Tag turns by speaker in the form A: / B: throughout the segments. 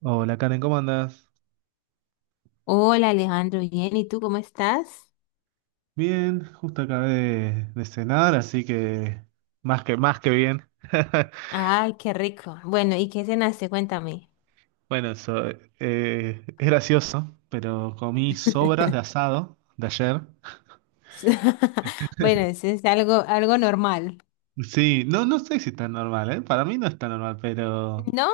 A: Hola Karen, ¿cómo andas?
B: Hola Alejandro, bien, ¿y tú cómo estás?
A: Bien, justo acabé de cenar, así que más que bien.
B: Ay, qué rico. Bueno, ¿y qué cenaste? Cuéntame.
A: Bueno, eso, es gracioso, pero comí sobras de asado de ayer.
B: Bueno, eso es algo normal.
A: Sí, no, no sé si es tan normal, ¿eh? Para mí no es tan normal, pero
B: ¿No?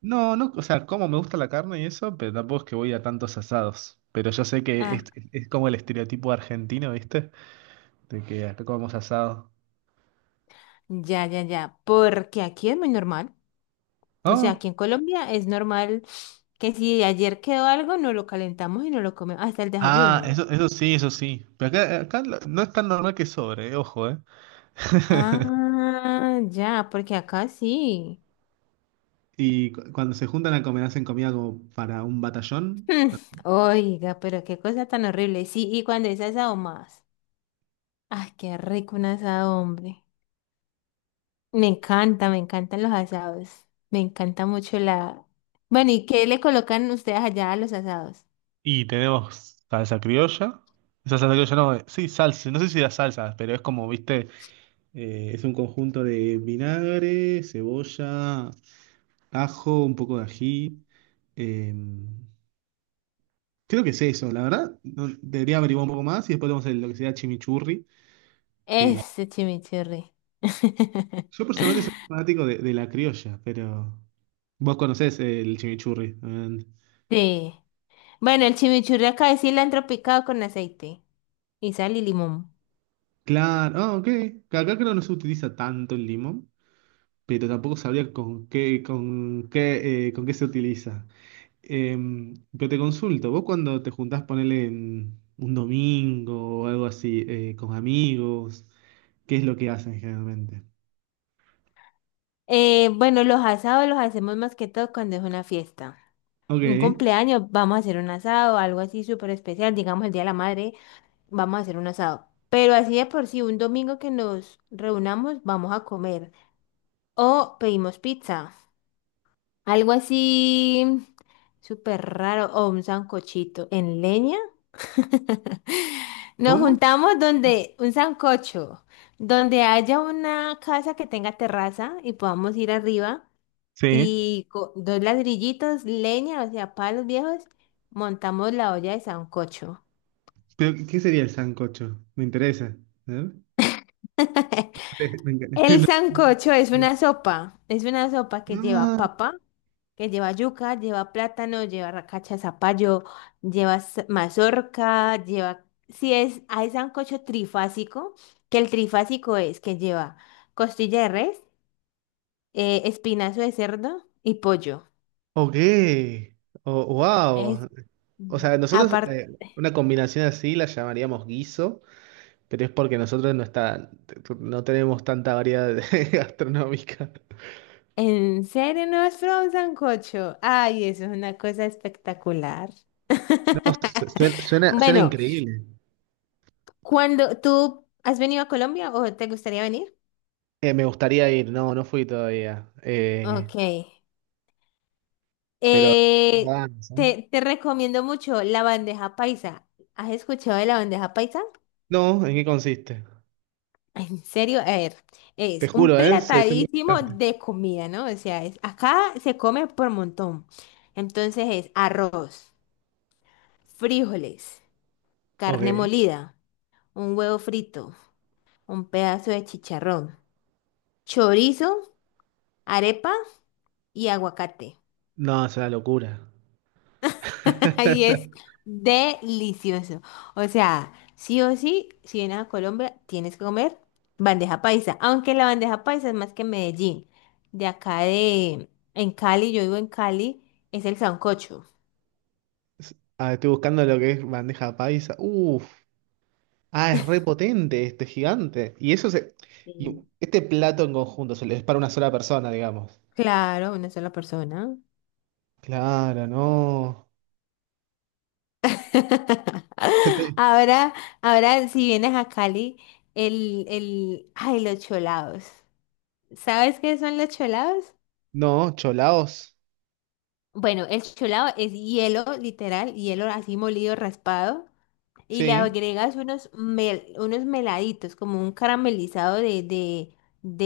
A: no, no, o sea, como me gusta la carne y eso, pero tampoco es que voy a tantos asados. Pero yo sé que
B: Ah,
A: es como el estereotipo argentino, ¿viste? De que acá comemos asado.
B: ya, ya, ya. Porque aquí es muy normal. O sea,
A: Ah,
B: aquí en Colombia es normal que si ayer quedó algo, no lo calentamos y no lo comemos hasta el
A: ah,
B: desayuno.
A: eso sí, eso sí. Pero acá lo- no es tan normal que sobre, ojo, ¿eh?
B: Ah, ya, porque acá sí.
A: Y cu- cuando se juntan a comer, hacen comida como para un batallón.
B: Hmm. Oiga, pero qué cosa tan horrible. Sí, y cuando es asado más. Ay, qué rico un asado, hombre. Me encanta, me encantan los asados. Me encanta mucho la... Bueno, ¿y qué le colocan ustedes allá a los asados?
A: Y tenemos salsa criolla. Esa salsa criolla no, sí, salsa. No sé si era salsa, pero es como, viste, es un conjunto de vinagre, cebolla, ajo, un poco de ají. eh, creo que es eso, la verdad. No- debería averiguar un poco más y después tenemos el- lo que sería chimichurri, que
B: Ese chimichurri.
A: yo personalmente soy fanático de la criolla, pero vos conocés el chimichurri, obviamente.
B: Sí. Bueno, el chimichurri acá es cilantro picado con aceite y sal y limón.
A: Claro, ah, ok. Acá creo que no se utiliza tanto el limón, pero tampoco sabría con qué, con qué se utiliza. Pero te consulto, vos cuando te juntás, ponele en un domingo o algo así, con amigos, ¿qué es lo que hacen generalmente?
B: Bueno, los asados los hacemos más que todo cuando es una fiesta. Un
A: Ok.
B: cumpleaños, vamos a hacer un asado, algo así súper especial, digamos el Día de la Madre, vamos a hacer un asado. Pero así de por sí, un domingo que nos reunamos, vamos a comer. O pedimos pizza. Algo así súper raro. O un sancochito en leña. Nos
A: ¿Cómo?
B: juntamos donde un sancocho, donde haya una casa que tenga terraza y podamos ir arriba
A: Sí.
B: y con dos ladrillitos, leña, o sea, palos viejos, montamos la olla de sancocho.
A: ¿Pero qué sería el sancocho? Me interesa. A ver. Me
B: El
A: encanta.
B: sancocho es una sopa que lleva
A: Ah,
B: papa, que lleva yuca, lleva plátano, lleva racacha de zapallo, lleva mazorca, lleva... Si es, hay sancocho trifásico, que el trifásico es que lleva costilla de res, espinazo de cerdo y pollo.
A: ok. Oh,
B: Es
A: wow. O sea, nosotros
B: aparte...
A: una combinación así la llamaríamos guiso, pero es porque nosotros no está, no tenemos tanta variedad de- gastronómica.
B: ¿En serio no has probado un sancocho? Ay, eso es una cosa espectacular.
A: No, su- suena
B: Bueno,
A: increíble.
B: ¿cuando tú has venido a Colombia o te gustaría venir?
A: Me gustaría ir, no, no fui todavía.
B: Ok.
A: Pero tengo
B: Eh,
A: ganas, ¿eh?
B: te recomiendo mucho la bandeja paisa. ¿Has escuchado de la bandeja paisa?
A: No, ¿en qué consiste?
B: En serio, a ver,
A: Te
B: es un
A: juro, ¿eh? Soy, soy muy
B: platadísimo
A: bastante.
B: de comida, ¿no? O sea, acá se come por montón. Entonces es arroz, frijoles, carne
A: Ok.
B: molida, un huevo frito, un pedazo de chicharrón, chorizo, arepa y aguacate.
A: No, es una locura.
B: Ahí es delicioso. O sea, sí o sí, si vienes a Colombia, tienes que comer bandeja paisa. Aunque la bandeja paisa es más que en Medellín. De acá de, en Cali, yo vivo en Cali, es el sancocho.
A: Ah, estoy buscando lo que es bandeja paisa. Uf. Ah, es repotente este gigante. Y eso se. Y
B: Mm.
A: este plato en conjunto se le- es para una sola persona, digamos.
B: Claro, una sola persona.
A: Claro, no. Este-
B: Ahora, ahora si vienes a Cali, ay, los cholados. ¿Sabes qué son los cholados?
A: no, cholaos.
B: Bueno, el cholado es hielo, literal, hielo así molido, raspado, y le
A: Sí.
B: agregas unos, unos meladitos, como un caramelizado de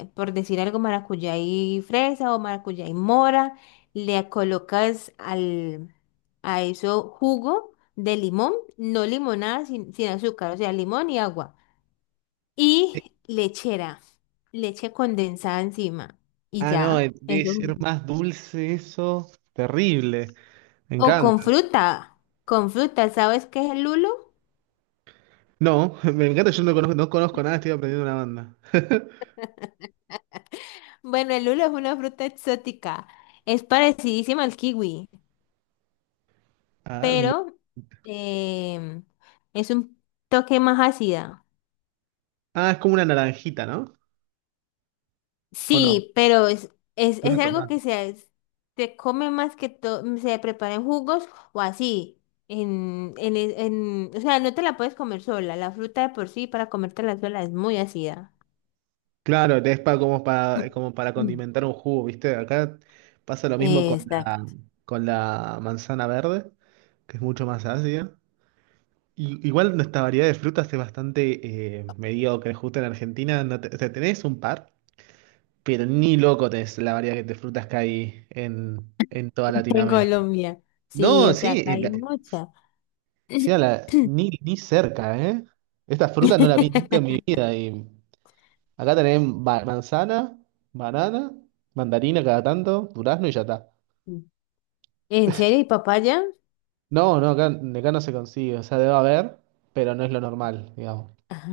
B: por decir algo, maracuyá y fresa o maracuyá y mora. Le colocas al, a eso jugo de limón, no limonada, sin azúcar, o sea, limón y agua.
A: Sí.
B: Y lechera, leche condensada encima, y
A: Ah, no,
B: ya,
A: debe
B: eso.
A: ser más dulce eso. Terrible. Me
B: O
A: encanta.
B: con fruta, ¿sabes qué es el lulo?
A: No, me encanta, yo no conozco, no conozco nada, estoy aprendiendo una banda.
B: Bueno, el lulo es una fruta exótica, es parecidísima al kiwi,
A: Ah, lu-
B: pero em, es un toque más ácida.
A: ah, es como una naranjita, ¿no? ¿O no?
B: Sí, pero
A: Vino
B: es algo
A: tomate.
B: que se come más que todo, se prepara en jugos o así. O sea, no te la puedes comer sola, la fruta de por sí para comértela sola es muy ácida.
A: Claro, es pa- como para, como para condimentar un jugo, ¿viste? Acá pasa lo mismo
B: Exacto.
A: con la manzana verde, que es mucho más ácida. Y, igual nuestra variedad de frutas es bastante mediocre, justo en Argentina no te- o sea, tenés un par, pero ni loco tenés la variedad de frutas que hay en toda
B: En
A: Latinoamérica.
B: Colombia. Sí,
A: No,
B: o sea,
A: sí,
B: acá hay
A: la-
B: mucha.
A: sí, a la- ni, ni cerca, ¿eh? Esta fruta no la vi nunca en mi vida y... Acá tenemos ba- manzana, banana, mandarina cada tanto, durazno y ya está.
B: ¿En serio? ¿Y papaya?
A: No, no, acá, acá no se consigue, o sea, debe haber, pero no es lo normal, digamos.
B: Ah,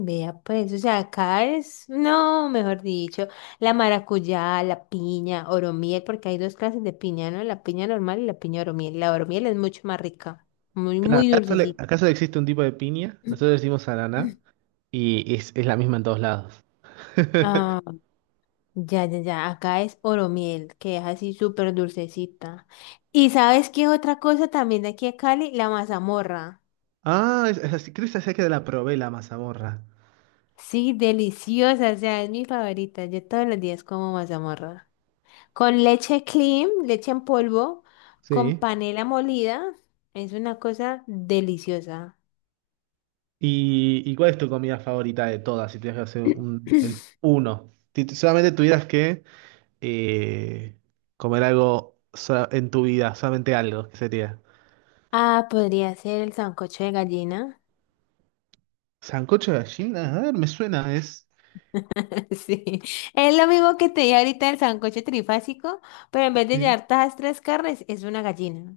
B: vea pues, o sea, acá es, no, mejor dicho, la maracuyá, la piña, oromiel, porque hay dos clases de piña, ¿no? La piña normal y la piña oromiel. La oromiel es mucho más rica, muy,
A: Claro,
B: muy
A: acá solo,
B: dulcecita.
A: acá solo existe un tipo de piña, nosotros decimos ananá, y es la misma en todos lados.
B: Ah, ya, ya, ya, acá es oromiel, que es así súper dulcecita. ¿Y sabes qué es otra cosa también de aquí a Cali? La mazamorra.
A: Ah, es así, creo que esa que la probé, la mazamorra.
B: Sí, deliciosa, o sea, es mi favorita. Yo todos los días como mazamorra. Con leche cream, leche en polvo, con
A: Sí.
B: panela molida. Es una cosa deliciosa.
A: Y cuál es tu comida favorita de todas, si tienes que hacer un, el uno? Si t- solamente tuvieras que eh, comer algo sa- en tu vida, solamente algo, ¿qué sería?
B: Ah, podría ser el sancocho de gallina.
A: Sancocho de gallina, a ver, me suena, es...
B: Sí, es lo mismo que te dije ahorita, el sancocho trifásico, pero en vez de
A: Sí.
B: llevar todas las tres carnes, es una gallina.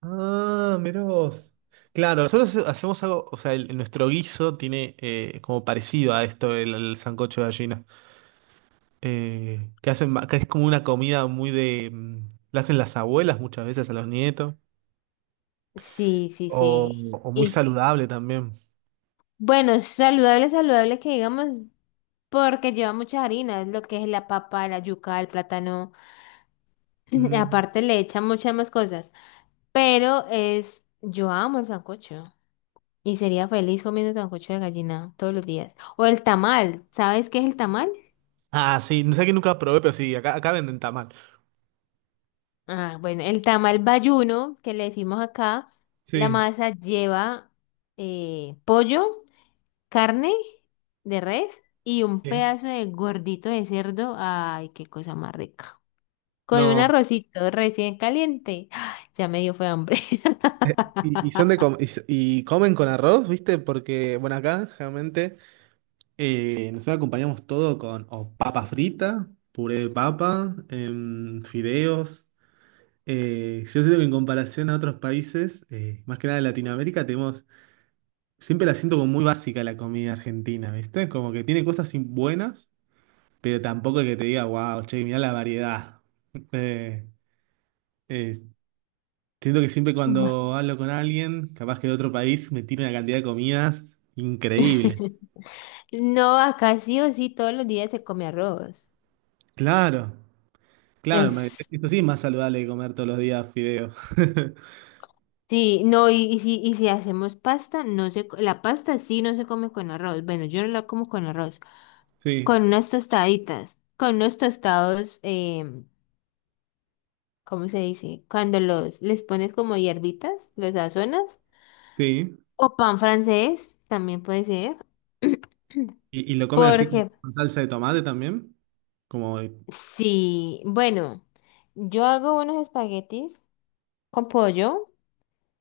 A: Ah, mirá vos. Claro, nosotros hacemos algo, o sea, el- nuestro guiso tiene como parecido a esto, el sancocho de gallina. Que hacen, ma- que es como una comida muy de... mm, la hacen las abuelas muchas veces a los nietos,
B: Sí, sí,
A: o,
B: sí.
A: o muy
B: Y
A: saludable también.
B: bueno, saludable, saludable que digamos, porque lleva muchas harinas, lo que es la papa, la yuca, el plátano.
A: Mm.
B: Aparte le echan muchas más cosas. Pero es, yo amo el sancocho. Y sería feliz comiendo sancocho de gallina todos los días. O el tamal. ¿Sabes qué es el tamal?
A: Ah, sí, no sé que nunca probé, pero sí, acá, acá venden tamal.
B: Ah, bueno, el tamal bayuno, que le decimos acá, la
A: Sí.
B: masa lleva pollo, carne de res y un
A: Sí.
B: pedazo de gordito de cerdo. Ay, qué cosa más rica. Con un
A: No.
B: arrocito recién caliente. ¡Ah! Ya me dio fue hambre.
A: Eh, y son de com- y, s- y comen con arroz, ¿viste? Porque, bueno, acá generalmente nosotros acompañamos todo con o papa frita, puré de papa, em, fideos. Yo siento que en comparación a otros países, más que nada de Latinoamérica, tenemos, siempre la siento como muy básica la comida argentina, ¿viste? Como que tiene cosas in- buenas, pero tampoco que te diga, wow, che, mirá la variedad. Eh, eh, siento que siempre
B: Ma-
A: cuando hablo con alguien, capaz que de otro país, me tira una cantidad de comidas increíble.
B: No, acá sí o sí todos los días se come arroz.
A: Claro, claro, me-
B: Es,
A: esto sí es más saludable que comer todos los días fideos.
B: sí, no, y si hacemos pasta, no se, la pasta sí no se come con arroz. Bueno, yo no la como con arroz.
A: Sí,
B: Con unas tostaditas, con unos tostados, ¿cómo se dice? Cuando los, les pones como hierbitas, los sazonas.
A: sí.
B: O pan francés, también puede ser.
A: Y lo comen así
B: Porque
A: con salsa de tomate también? Como,
B: sí, bueno, yo hago unos espaguetis con pollo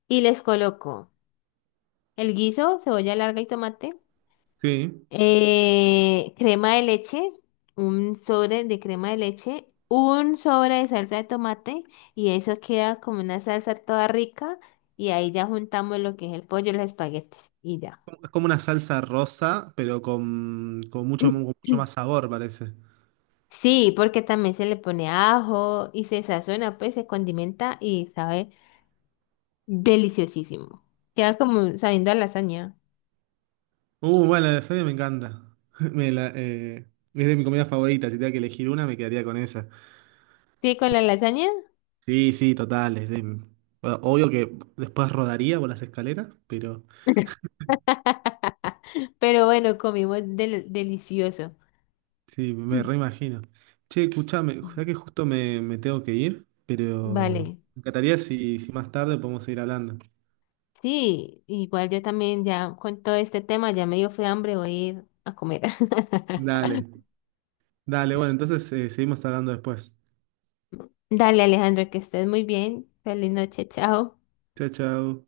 B: y les coloco el guiso, cebolla larga y tomate,
A: sí.
B: crema de leche, un sobre de crema de leche, un sobre de salsa de tomate y eso queda como una salsa toda rica y ahí ya juntamos lo que es el pollo y los espaguetis y ya.
A: Es como una salsa rosa, pero con mucho más sabor, parece.
B: Sí, porque también se le pone ajo y se sazona, pues se condimenta y sabe. Deliciosísimo. Queda como sabiendo a lasaña.
A: Bueno, la lasaña me encanta. Me la- es de mi comida favorita. Si tuviera que elegir una, me quedaría con esa.
B: Sí, con la lasaña.
A: Sí, sí, total. Es de- bueno, obvio que después rodaría por las escaleras, pero
B: Pero bueno, comimos delicioso.
A: sí, me reimagino. Che, escuchame, ya
B: Mm.
A: que justo me, me tengo que ir, pero
B: Vale.
A: me encantaría si, si más tarde podemos seguir hablando.
B: Sí, igual yo también ya con todo este tema ya me dio fue hambre, voy a ir a comer.
A: Dale, dale, bueno, entonces seguimos hablando después.
B: Dale, Alejandro, que estés muy bien. Feliz noche, chao.
A: Chao, chao.